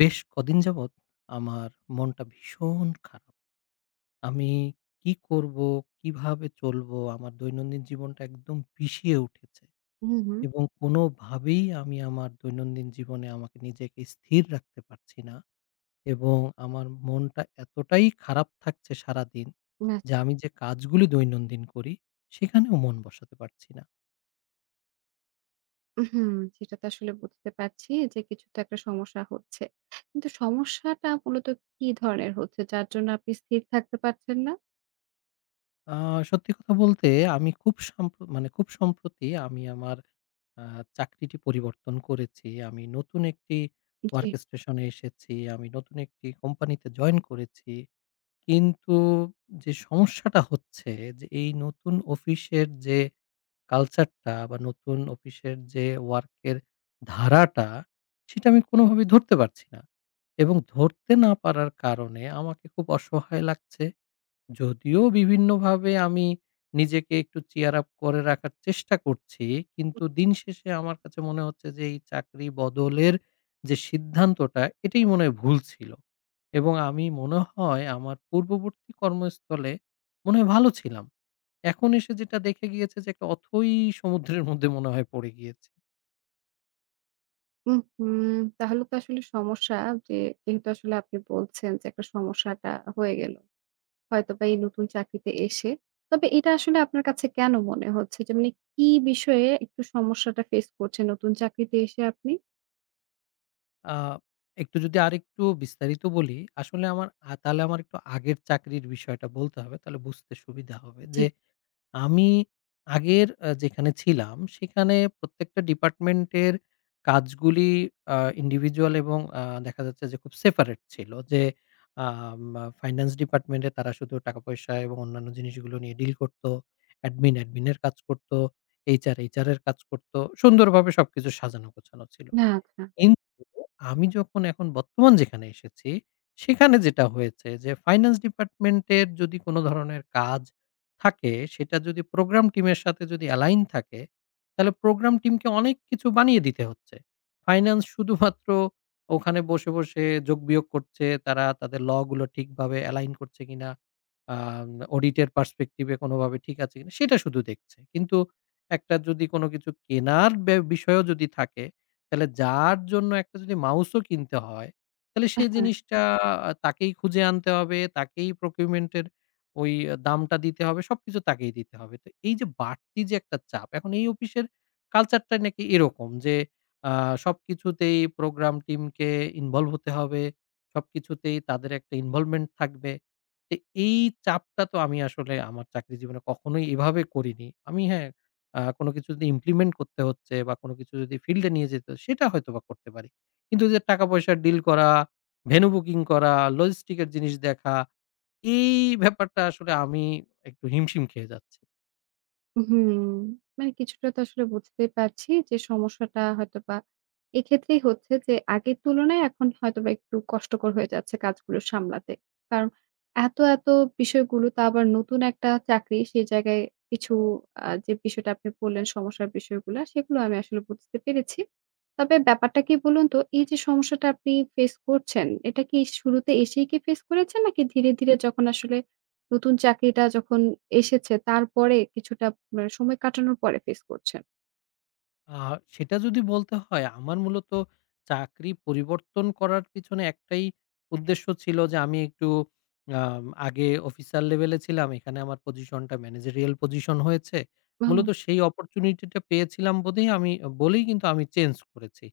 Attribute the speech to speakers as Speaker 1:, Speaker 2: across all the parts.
Speaker 1: বেশ কদিন যাবৎ আমার মনটা ভীষণ খারাপ। আমি কি করব, কিভাবে চলবো? আমার দৈনন্দিন জীবনটা একদম পিষিয়ে উঠেছে
Speaker 2: হুম, হুম।
Speaker 1: এবং কোনোভাবেই আমি আমার দৈনন্দিন জীবনে আমাকে নিজেকে স্থির রাখতে পারছি না এবং আমার মনটা এতটাই খারাপ থাকছে সারাদিন যে
Speaker 2: আচ্ছা।
Speaker 1: আমি যে কাজগুলি দৈনন্দিন করি, সেখানেও মন বসাতে পারছি না।
Speaker 2: হুম, সেটা তো আসলে বুঝতে পারছি যে কিছু তো একটা সমস্যা হচ্ছে। কিন্তু সমস্যাটা মূলত কি ধরনের হচ্ছে যার জন্য আপনি স্থির থাকতে পারছেন না?
Speaker 1: আ সত্যি কথা বলতে আমি খুব মানে খুব সম্প্রতি আমি আমার আ চাকরিটি পরিবর্তন করেছি। আমি নতুন একটি
Speaker 2: জি।
Speaker 1: ওয়ার্ক স্টেশনে এসেছি। আমি নতুন একটি কোম্পানিতে জয়েন করেছি। কিন্তু যে সমস্যাটা হচ্ছে যে এই নতুন অফিসের যে কালচারটা বা নতুন অফিসের যে ওয়ার্কের ধারাটা সেটা আমি কোনোভাবেই ধরতে পারছি না। এবং ধরতে না পারার কারণে আমাকে খুব অসহায় লাগছে। যদিও বিভিন্নভাবে আমি নিজেকে একটু cheer up করে রাখার চেষ্টা করছি। কিন্তু দিন শেষে আমার কাছে মনে হচ্ছে যে এই চাকরি বদলের যে সিদ্ধান্তটা এটাই মনে হয় ভুল ছিল। এবং আমি মনে হয় আমার পূর্ববর্তী কর্মস্থলে মনে হয় ভালো ছিলাম। এখন এসে যেটা দেখে গিয়েছে যে একটা অথৈ সমুদ্রের মধ্যে মনে হয় পড়ে গিয়েছি।
Speaker 2: উম হুম, তাহলে তো আসলে সমস্যা যে যেহেতু আসলে আপনি বলছেন যে একটা সমস্যাটা হয়ে গেল। হয়তোবা এই নতুন চাকরিতে এসে। তবে এটা আসলে আপনার কাছে কেন মনে হচ্ছে যে মানে কি বিষয়ে একটু সমস্যাটা ফেস করছেন নতুন চাকরিতে এসে আপনি?
Speaker 1: আ একটু যদি আরেকটু বিস্তারিত বলি, আসলে আমার তাহলে আমার একটু আগের চাকরির বিষয়টা বলতে হবে তাহলে বুঝতে সুবিধা হবে
Speaker 2: জি।
Speaker 1: যে আমি আগের যেখানে ছিলাম সেখানে প্রত্যেকটা ডিপার্টমেন্টের কাজগুলি আ ইন্ডিভিজুয়াল এবং দেখা যাচ্ছে যে খুব সেপারেট ছিল। যে আম ফাইন্যান্স ডিপার্টমেন্টে তারা শুধু টাকা-পয়সা এবং অন্যান্য জিনিসগুলো নিয়ে ডিল করত। অ্যাডমিন, অ্যাডমিন এর কাজ করত। এইচআর, এইচআর এর কাজ করত। সুন্দরভাবে সবকিছু সাজানো গোছানো ছিল।
Speaker 2: না, আচ্ছা।
Speaker 1: কিন্তু আমি যখন এখন বর্তমান যেখানে এসেছি, সেখানে যেটা হয়েছে যে ফাইন্যান্স ডিপার্টমেন্টের যদি কোনো ধরনের কাজ থাকে, সেটা যদি প্রোগ্রাম টিমের সাথে যদি অ্যালাইন থাকে, তাহলে প্রোগ্রাম টিমকে অনেক কিছু বানিয়ে দিতে হচ্ছে। ফাইন্যান্স শুধুমাত্র ওখানে বসে, বসে যোগ-বিয়োগ করছে, তারা তাদের ল গুলো ঠিকভাবে অ্যালাইন করছে কিনা, আম অডিটের পার্সপেক্টিভ এ কোনোভাবে ঠিক আছে কিনা, সেটা শুধু দেখছে। কিন্তু একটা যদি কোনো কিছু কেনার বিষয়ও যদি থাকে তাহলে যার জন্য একটা যদি মাউসও কিনতে হয়, তাহলে সেই জিনিসটা তাকেই খুঁজে আনতে হবে, তাকেই procurement এর ওই দামটা দিতে হবে, সবকিছু তাকেই দিতে হবে। তো এই যে বাড়তি যে একটা চাপ, এখন এই অফিসের কালচারটাই নাকি এরকম যে আ সবকিছুতেই প্রোগ্রাম টিমকে ইনভলভ হতে হবে, সবকিছুতেই তাদের একটা ইনভলভমেন্ট থাকবে। তো এই চাপটা তো আমি আসলে আমার চাকরি জীবনে কখনোই এভাবে করিনি। আমি হ্যাঁ কোনো কিছু যদি ইমপ্লিমেন্ট করতে হচ্ছে বা কোনো কিছু যদি ফিল্ড এ নিয়ে যেতে হচ্ছে, সেটা হয়তোবা করতে পারি। কিন্তু ওইযে টাকা পয়সার ডিল করা, ভেন্যু বুকিং করা, লজিস্টিক এর জিনিস দেখা এই ব্যাপারটা আসলে আমি একটু হিমশিম খেয়ে যাচ্ছি।
Speaker 2: হুম, মানে কিছুটা তো আসলে বুঝতেই পারছি যে সমস্যাটা হয়তোবা এক্ষেত্রেই হচ্ছে যে আগের তুলনায় এখন হয়তোবা একটু কষ্টকর হয়ে যাচ্ছে কাজগুলো সামলাতে। কারণ এত, এত বিষয়গুলো তা আবার নতুন একটা চাকরি সেই জায়গায় কিছু যে বিষয়টা আপনি বললেন সমস্যার বিষয়গুলা সেগুলো আমি আসলে বুঝতে পেরেছি। তবে ব্যাপারটা কি বলুন তো এই যে সমস্যাটা আপনি ফেস করছেন এটা কি শুরুতে এসেই কি ফেস করেছেন নাকি ধীরে, ধীরে যখন আসলে নতুন চাকরিটা যখন এসেছে তারপরে কিছুটা মানে সময় কাটানোর পরে ফেস করছেন?
Speaker 1: আ সেটা যদি বলতে হয় আমার মূলত চাকরি পরিবর্তন করার পিছনে একটাই উদ্দেশ্য ছিল যে আমি একটু আগে অফিসার লেভেলে ছিলাম। এখানে আমার পজিশনটা ম্যানেজেরিয়াল পজিশন হয়েছে।
Speaker 2: ও!
Speaker 1: মূলত সেই অপরচুনিটিটা পেয়েছিলাম বলেই আমি বলেই কিন্তু আমি চেঞ্জ করেছি।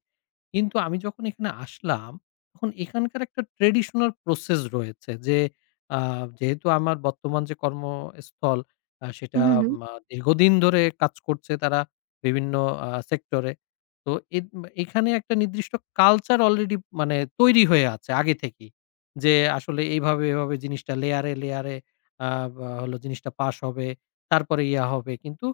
Speaker 1: কিন্তু আমি যখন এখানে আসলাম, তখন এখানকার একটা ট্র্যাডিশনাল প্রসেস রয়েছে যে, আ যেহেতু আমার বর্তমান যে কর্মস্থল
Speaker 2: হু,
Speaker 1: সেটা
Speaker 2: হু।
Speaker 1: দীর্ঘদিন ধরে কাজ করছে তারা বিভিন্ন সেক্টরে। তো এদ এখানে একটা নির্দিষ্ট কালচার অলরেডি মানে তৈরি হয়ে আছে আগে থেকেই। যে আসলে এইভাবে, এভাবে জিনিসটা লেয়ারে, লেয়ারে আ বা হলো জিনিসটা পাস হবে, তারপরে ইয়া হবে। কিন্তু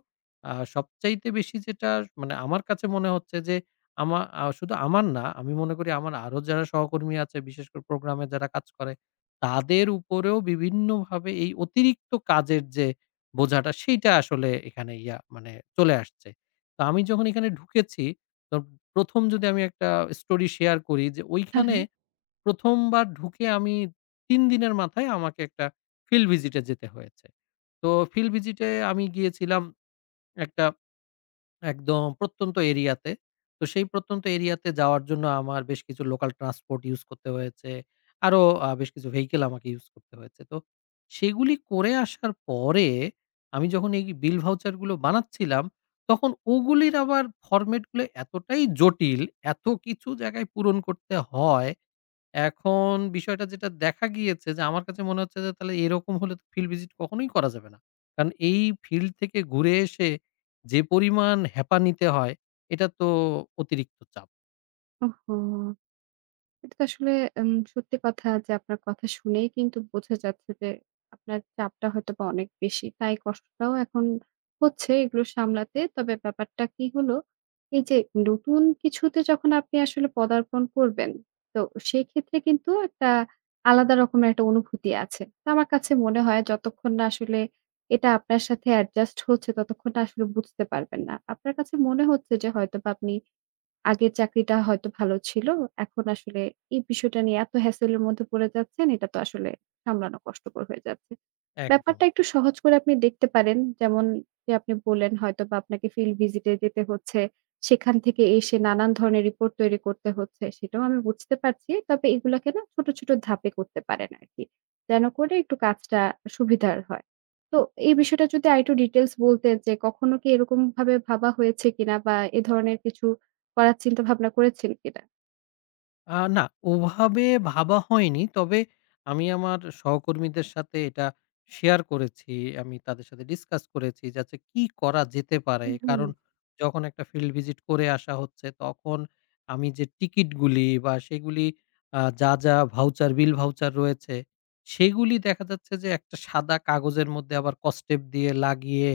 Speaker 1: সবচাইতে বেশি যেটা মানে আমার কাছে মনে হচ্ছে যে আমা আ শুধু আমার না, আমি মনে করি আমার আরো যারা সহকর্মী আছে, বিশেষ করে প্রোগ্রামে যারা কাজ করে, তাদের উপরেও বিভিন্নভাবে এই অতিরিক্ত কাজের যে বোঝাটা, সেইটা আসলে এখানে মানে চলে আসছে। তো আমি যখন এখানে ঢুকেছি, তো ১ম যদি আমি একটা স্টোরি শেয়ার করি যে,
Speaker 2: হ্যাঁ,
Speaker 1: ওইখানে
Speaker 2: হ্যাঁ।
Speaker 1: ১ম বার ঢুকে আমি ৩ দিনের মাথায় আমাকে একটা ফিল্ড ভিজিট এ যেতে হয়েছে। তো ফিল্ড ভিজিট এ আমি গিয়েছিলাম একটা একদম প্রত্যন্ত এরিয়াতে। তো সেই প্রত্যন্ত এরিয়াতে যাওয়ার জন্য আমার বেশ কিছু লোকাল ট্রান্সপোর্ট ইউজ করতে হয়েছে। আরো বেশ কিছু ভেহিকল আমাকে ইউজ করতে হয়েছে। তো সেগুলি করে আসার পরে আমি যখন এই বিল ভাউচার গুলো বানাচ্ছিলাম, তখন ওগুলির আবার ফরমেট গুলো এতটাই জটিল, এত কিছু জায়গায় পূরণ করতে হয় এখন বিষয়টা যেটা দেখা গিয়েছে যে, আমার কাছে মনে হচ্ছে যে তাহলে এরকম হলে তো ফিল্ড ভিজিট কখনোই করা যাবে না। কারণ এই ফিল্ড থেকে ঘুরে এসে যে পরিমাণ হ্যাপা নিতে হয়, এটা তো অতিরিক্ত চাপ।
Speaker 2: ওহো! এটা তো আসলে সত্যি কথা যে আপনার কথা শুনেই কিন্তু বোঝা যাচ্ছে যে আপনার চাপটা হয়তোবা অনেক বেশি। তাই কষ্টটাও এখন হচ্ছে এগুলো সামলাতে। তবে ব্যাপারটা কি হলো, এই যে নতুন কিছুতে যখন আপনি আসলে পদার্পণ করবেন, তো সেক্ষেত্রে কিন্তু একটা আলাদা রকমের একটা অনুভূতি আছে। তো আমার কাছে মনে হয় যতক্ষণ না আসলে এটা আপনার সাথে অ্যাডজাস্ট হচ্ছে ততক্ষণ না আসলে বুঝতে পারবেন না। আপনার কাছে মনে হচ্ছে যে হয়তোবা আপনি আগের চাকরিটা হয়তো ভালো ছিল। এখন আসলে এই বিষয়টা নিয়ে এত হ্যাসেল এর মধ্যে পড়ে যাচ্ছেন, এটা তো আসলে সামলানো কষ্টকর হয়ে যাচ্ছে।
Speaker 1: একদম।
Speaker 2: ব্যাপারটা একটু সহজ করে আপনি দেখতে পারেন। যেমন যে আপনি বললেন হয়তোবা আপনাকে ফিল্ড ভিজিট এ যেতে হচ্ছে। সেখান থেকে এসে নানান ধরনের রিপোর্ট তৈরি করতে হচ্ছে। সেটাও আমি বুঝতে পারছি। তবে এগুলাকে না ছোট, ছোট ধাপে করতে পারেন আরকি। যেন করে একটু কাজটা সুবিধার হয়। তো এই বিষয়টা যদি আরেকটু ডিটেইলস বলতেন যে কখনো কি এরকমভাবে ভাবা হয়েছে কিনা বা এ ধরনের কিছু করার চিন্তাভাবনা করেছেন কিনা?
Speaker 1: না, ওভাবে ভাবা হয়নি। তবে আমি আমার সহকর্মীদের সাথে এটা শেয়ার করেছি। আমি তাদের সাথে ডিসকাস করেছি যে আচ্ছা কি করা যেতে পারে?
Speaker 2: হুম।
Speaker 1: কারণ যখন একটা ফিল্ড ভিজিট করে আসা হচ্ছে তখন আমি যে টিকিটগুলি বা সেগুলি যা, যা ভাউচার, বিল ভাউচার রয়েছে সেগুলি দেখা যাচ্ছে যে একটা সাদা কাগজের মধ্যে আবার কসটেপ দিয়ে লাগিয়ে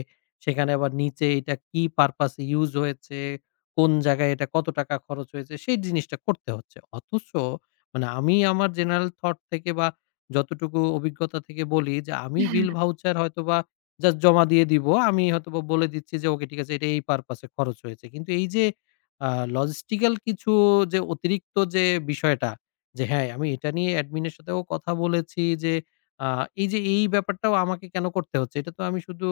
Speaker 1: সেখানে আবার নিচে এটা কি পারপাস এ ইউস হয়েছে? কোন জায়গায় এটা কত টাকা খরচ হয়েছে সেই জিনিসটা করতে হচ্ছে। অথচ মানে আমি আমার জেনারেল থট থেকে বা যতটুকু অভিজ্ঞতা থেকে বলি যে আমি বিল ভাউচার হয়তোবা জাস্ট জমা দিয়ে দিব। আমি হয়তোবা বলে দিচ্ছি যে ওকে ঠিক আছে এটা এই পারপাস এ খরচ হয়েছে। কিন্তু এই যে আ লজিস্টিক্যাল কিছু যে অতিরিক্ত যে বিষয়টা যে হ্যাঁ, আমি এটা নিয়ে অ্যাডমিন এর সাথেও কথা বলেছি যে আ এই যে এই ব্যাপারটাও আমাকে কেন করতে হচ্ছে? এটা তো আমি শুধু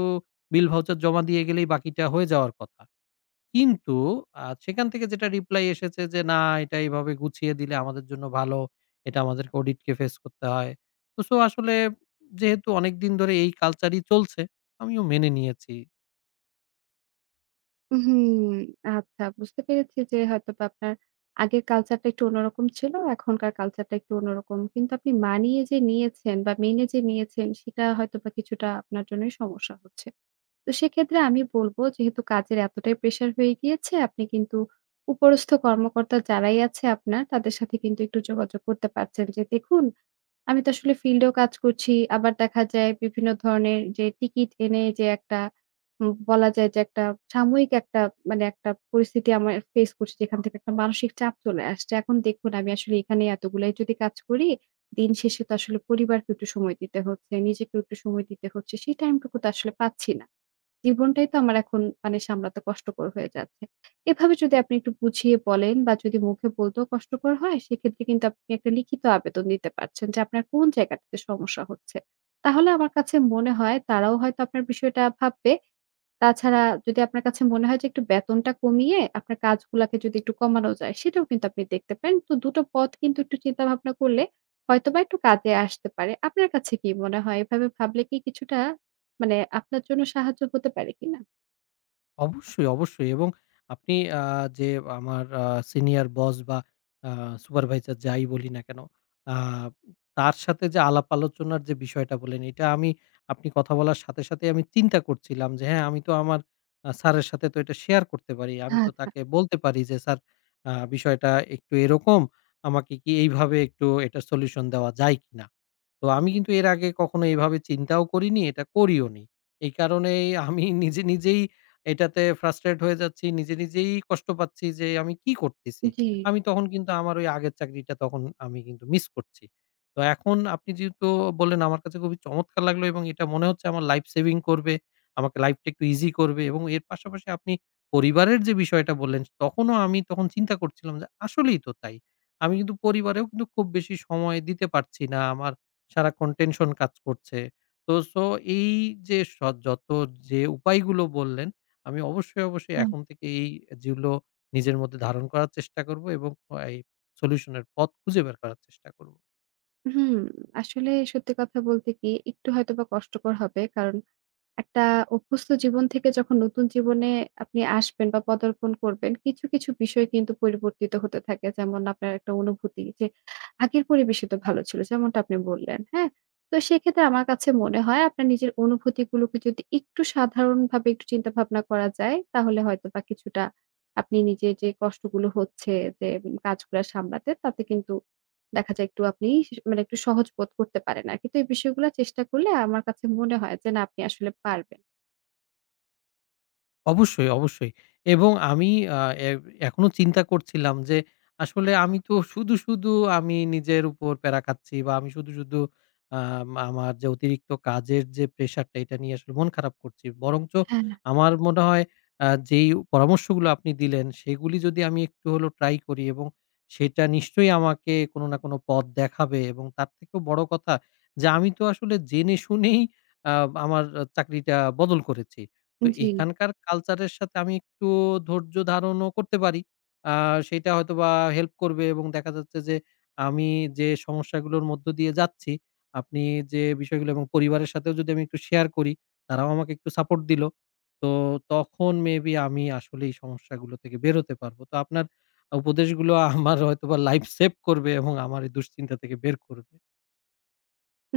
Speaker 1: বিল ভাউচার জমা দিয়ে গেলেই বাকিটা হয়ে যাওয়ার কথা। কিন্তু সেখান থেকে যেটা রিপ্লাই এসেছে যে, "না, এটা এভাবে গুছিয়ে দিলে আমাদের জন্য ভালো। এটা আমাদেরকে অডিটকে ফেস করতে হয়।" তো সো আসলে যেহেতু অনেকদিন ধরে এই কালচারই চলছে, আমিও মেনে নিয়েছি।
Speaker 2: হুম, আচ্ছা বুঝতে পেরেছি যে হয়তোবা আপনার আগের কালচারটা একটু অন্যরকম ছিল। এখনকার কালচারটা একটু অন্যরকম। কিন্তু আপনি মানিয়ে যে নিয়েছেন বা মেনে যে নিয়েছেন সেটা হয়তোবা কিছুটা আপনার জন্যই সমস্যা হচ্ছে। তো সেক্ষেত্রে আমি বলব যেহেতু কাজের এতটাই প্রেশার হয়ে গিয়েছে আপনি কিন্তু উপরস্থ কর্মকর্তা যারাই আছে আপনার তাদের সাথে কিন্তু একটু যোগাযোগ করতে পারছেন যে, "দেখুন আমি তো আসলে ফিল্ডেও কাজ করছি। আবার দেখা যায় বিভিন্ন ধরনের যে টিকিট এনে যে একটা বলা যায় যে একটা সাময়িক একটা মানে একটা পরিস্থিতি আমার ফেস করছি যেখান থেকে একটা মানসিক চাপ চলে আসছে। এখন দেখুন আমি আসলে এখানে এতগুলাই যদি কাজ করি, দিন শেষে তো আসলে পরিবারকে একটু সময় দিতে হচ্ছে, নিজেকেও একটু সময় দিতে হচ্ছে। সেই টাইমটুকু তো আসলে পাচ্ছি না। জীবনটাই তো আমার এখন মানে সামলাতে কষ্টকর হয়ে যাচ্ছে। এভাবে যদি আপনি একটু বুঝিয়ে বলেন বা যদি মুখে বলতেও কষ্টকর হয়, সেক্ষেত্রে কিন্তু আপনি একটা লিখিত আবেদন দিতে পারছেন যে আপনার কোন জায়গাটাতে সমস্যা হচ্ছে। তাহলে আমার কাছে মনে হয় তারাও হয়তো আপনার বিষয়টা ভাববে তাছাড়া যদি আপনার কাছে মনে হয় যে একটু বেতনটা কমিয়ে আপনার কাজগুলাকে যদি একটু কমানো যায় সেটাও কিন্তু আপনি দেখতে পারেন। তো দুটো পথ কিন্তু একটু চিন্তা ভাবনা করলে হয়তোবা একটু কাজে আসতে পারে। আপনার কাছে কি মনে হয়? এভাবে ভাবলে কি কিছুটা মানে আপনার জন্য সাহায্য হতে পারে কিনা?
Speaker 1: অবশ্যই, অবশ্যই এবং আপনি যে আমার সিনিয়র বস বা আ সুপারভাইজার যাই বলি না কেন, আ তার সাথে যে আলাপ আলোচনার যে বিষয়টা বললেন, এটা আমি আপনি কথা বলার সাথে, সাথেই আমি চিন্তা করছিলাম যে হ্যাঁ, আমি তো আমার স্যারের সাথে তো এটা শেয়ার করতে পারি। আমি তো
Speaker 2: আচ্ছা।
Speaker 1: তাকে বলতে পারি যে, "স্যার বিষয়টা একটু এরকম। আমাকে কি এইভাবে একটু এটার সলিউশন দেওয়া যায় কিনা?" তো আমি কিন্তু এর আগে কখনো এভাবে চিন্তাও করিনি, এটা করিও নি। এই কারণেই আমি নিজে নিজেই এটাতে ফ্রাস্ট্রেট হয়ে যাচ্ছি। নিজে নিজেই কষ্ট পাচ্ছি যে আমি কি করতেছি?
Speaker 2: জি,
Speaker 1: আমি তখন কিন্তু আমার ওই আগের চাকরিটা তখন আমি কিন্তু মিস করছি। তো এখন আপনি যেহেতু বললেন আমার কাছে খুবই চমৎকার লাগলো এবং এটা মনে হচ্ছে আমার লাইফ সেভিং করবে। আমাকে লাইফটা একটু ইজি করবে এবং এর পাশাপাশি আপনি পরিবারের যে বিষয়টা বললেন, তখনও আমি তখন চিন্তা করছিলাম যে আসলেই তো তাই। আমি কিন্তু পরিবারেও কিন্তু খুব বেশি সময় দিতে পারছি না। আমার সারাক্ষণ টেনশন কাজ করছে। তো সো এই যে স যত যে উপায়গুলো বললেন, আমি অবশ্যই, অবশ্যই
Speaker 2: হ্যাঁ।
Speaker 1: এখন থেকে এই যেগুলো নিজের মধ্যে ধারণ করার চেষ্টা করব এবং এই সলিউশন এর পথ খুঁজে বের করার চেষ্টা করব।
Speaker 2: হুম, আসলে সত্যি কথা বলতে কি একটু হয়তোবা কষ্টকর হবে। কারণ একটা অভ্যস্ত জীবন থেকে যখন নতুন জীবনে আপনি আসবেন বা পদার্পণ করবেন, কিছু, কিছু বিষয় কিন্তু পরিবর্তিত হতে থাকে। যেমন আপনার একটা অনুভূতি যে আগের পরিবেশই তো ভালো ছিল যেমনটা আপনি বললেন, হ্যাঁ? তো সেক্ষেত্রে আমার কাছে মনে হয় আপনার নিজের অনুভূতিগুলোকে যদি একটু সাধারণভাবে একটু চিন্তা ভাবনা করা যায়, তাহলে হয়তোবা কিছুটা আপনি নিজের যে কষ্টগুলো হচ্ছে যে কাজগুলা সামলাতে তাতে কিন্তু দেখা যায় একটু আপনি মানে একটু সহজ বোধ করতে পারেন আরকি। তো এই বিষয়গুলা চেষ্টা করলে আমার কাছে মনে হয় যে না আপনি আসলে পারবেন।
Speaker 1: অবশ্যই, অবশ্যই। এবং আমি আ এ এখনো চিন্তা করছিলাম যে আসলে আমি তো শুধু, শুধু আমি নিজের উপর প্যারা খাচ্ছি বা আমি শুধু, শুধু আমার যে অতিরিক্ত কাজের যে প্রেশার টা এটা নিয়ে আসলে মন খারাপ করছি। বরঞ্চ
Speaker 2: হ্যাঁ।
Speaker 1: আমার মনে হয় যেই পরামর্শগুলো আপনি দিলেন সেগুলি যদি আমি একটু হলেও ট্রাই করি এবং সেটা নিশ্চয়ই আমাকে কোনো না কোনো পথ দেখাবে এবং তার থেকেও বড় কথা যে আমি তো আসলে জেনে শুনেই আ আমার চাকরিটা বদল করেছি। তো
Speaker 2: জি।
Speaker 1: এখানকার কালচারের সাথে আমি একটু ধৈর্য ধারণও করতে পারি। আ সেইটা হয়তোবা হেল্প করবে এবং দেখা যাচ্ছে যে আমি যে সমস্যাগুলোর মধ্য দিয়ে যাচ্ছি, আপনি যে বিষয়গুলো এবং পরিবারের সাথেও যদি আমি একটু শেয়ার করি, তারাও আমাকে একটু সাপোর্ট দিল। তো তখন মেবি আমি আসলে এই সমস্যাগুলো থেকে বের হতে পারব। তো আপনার উপদেশগুলো আমার হয়তোবা লাইফ সেভ করবে এবং আমার এই দুশ্চিন্তা থেকে বের করবে।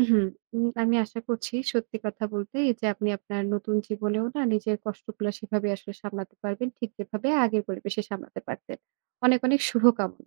Speaker 2: হুম, আমি আশা করছি সত্যি কথা বলতে এই যে আপনি আপনার নতুন জীবনেও না নিজের কষ্টগুলা সেভাবে আসলে সামলাতে পারবেন। ঠিক যেভাবে আগের পরিবেশে সামলাতে পারতেন। অনেক, অনেক শুভকামনা।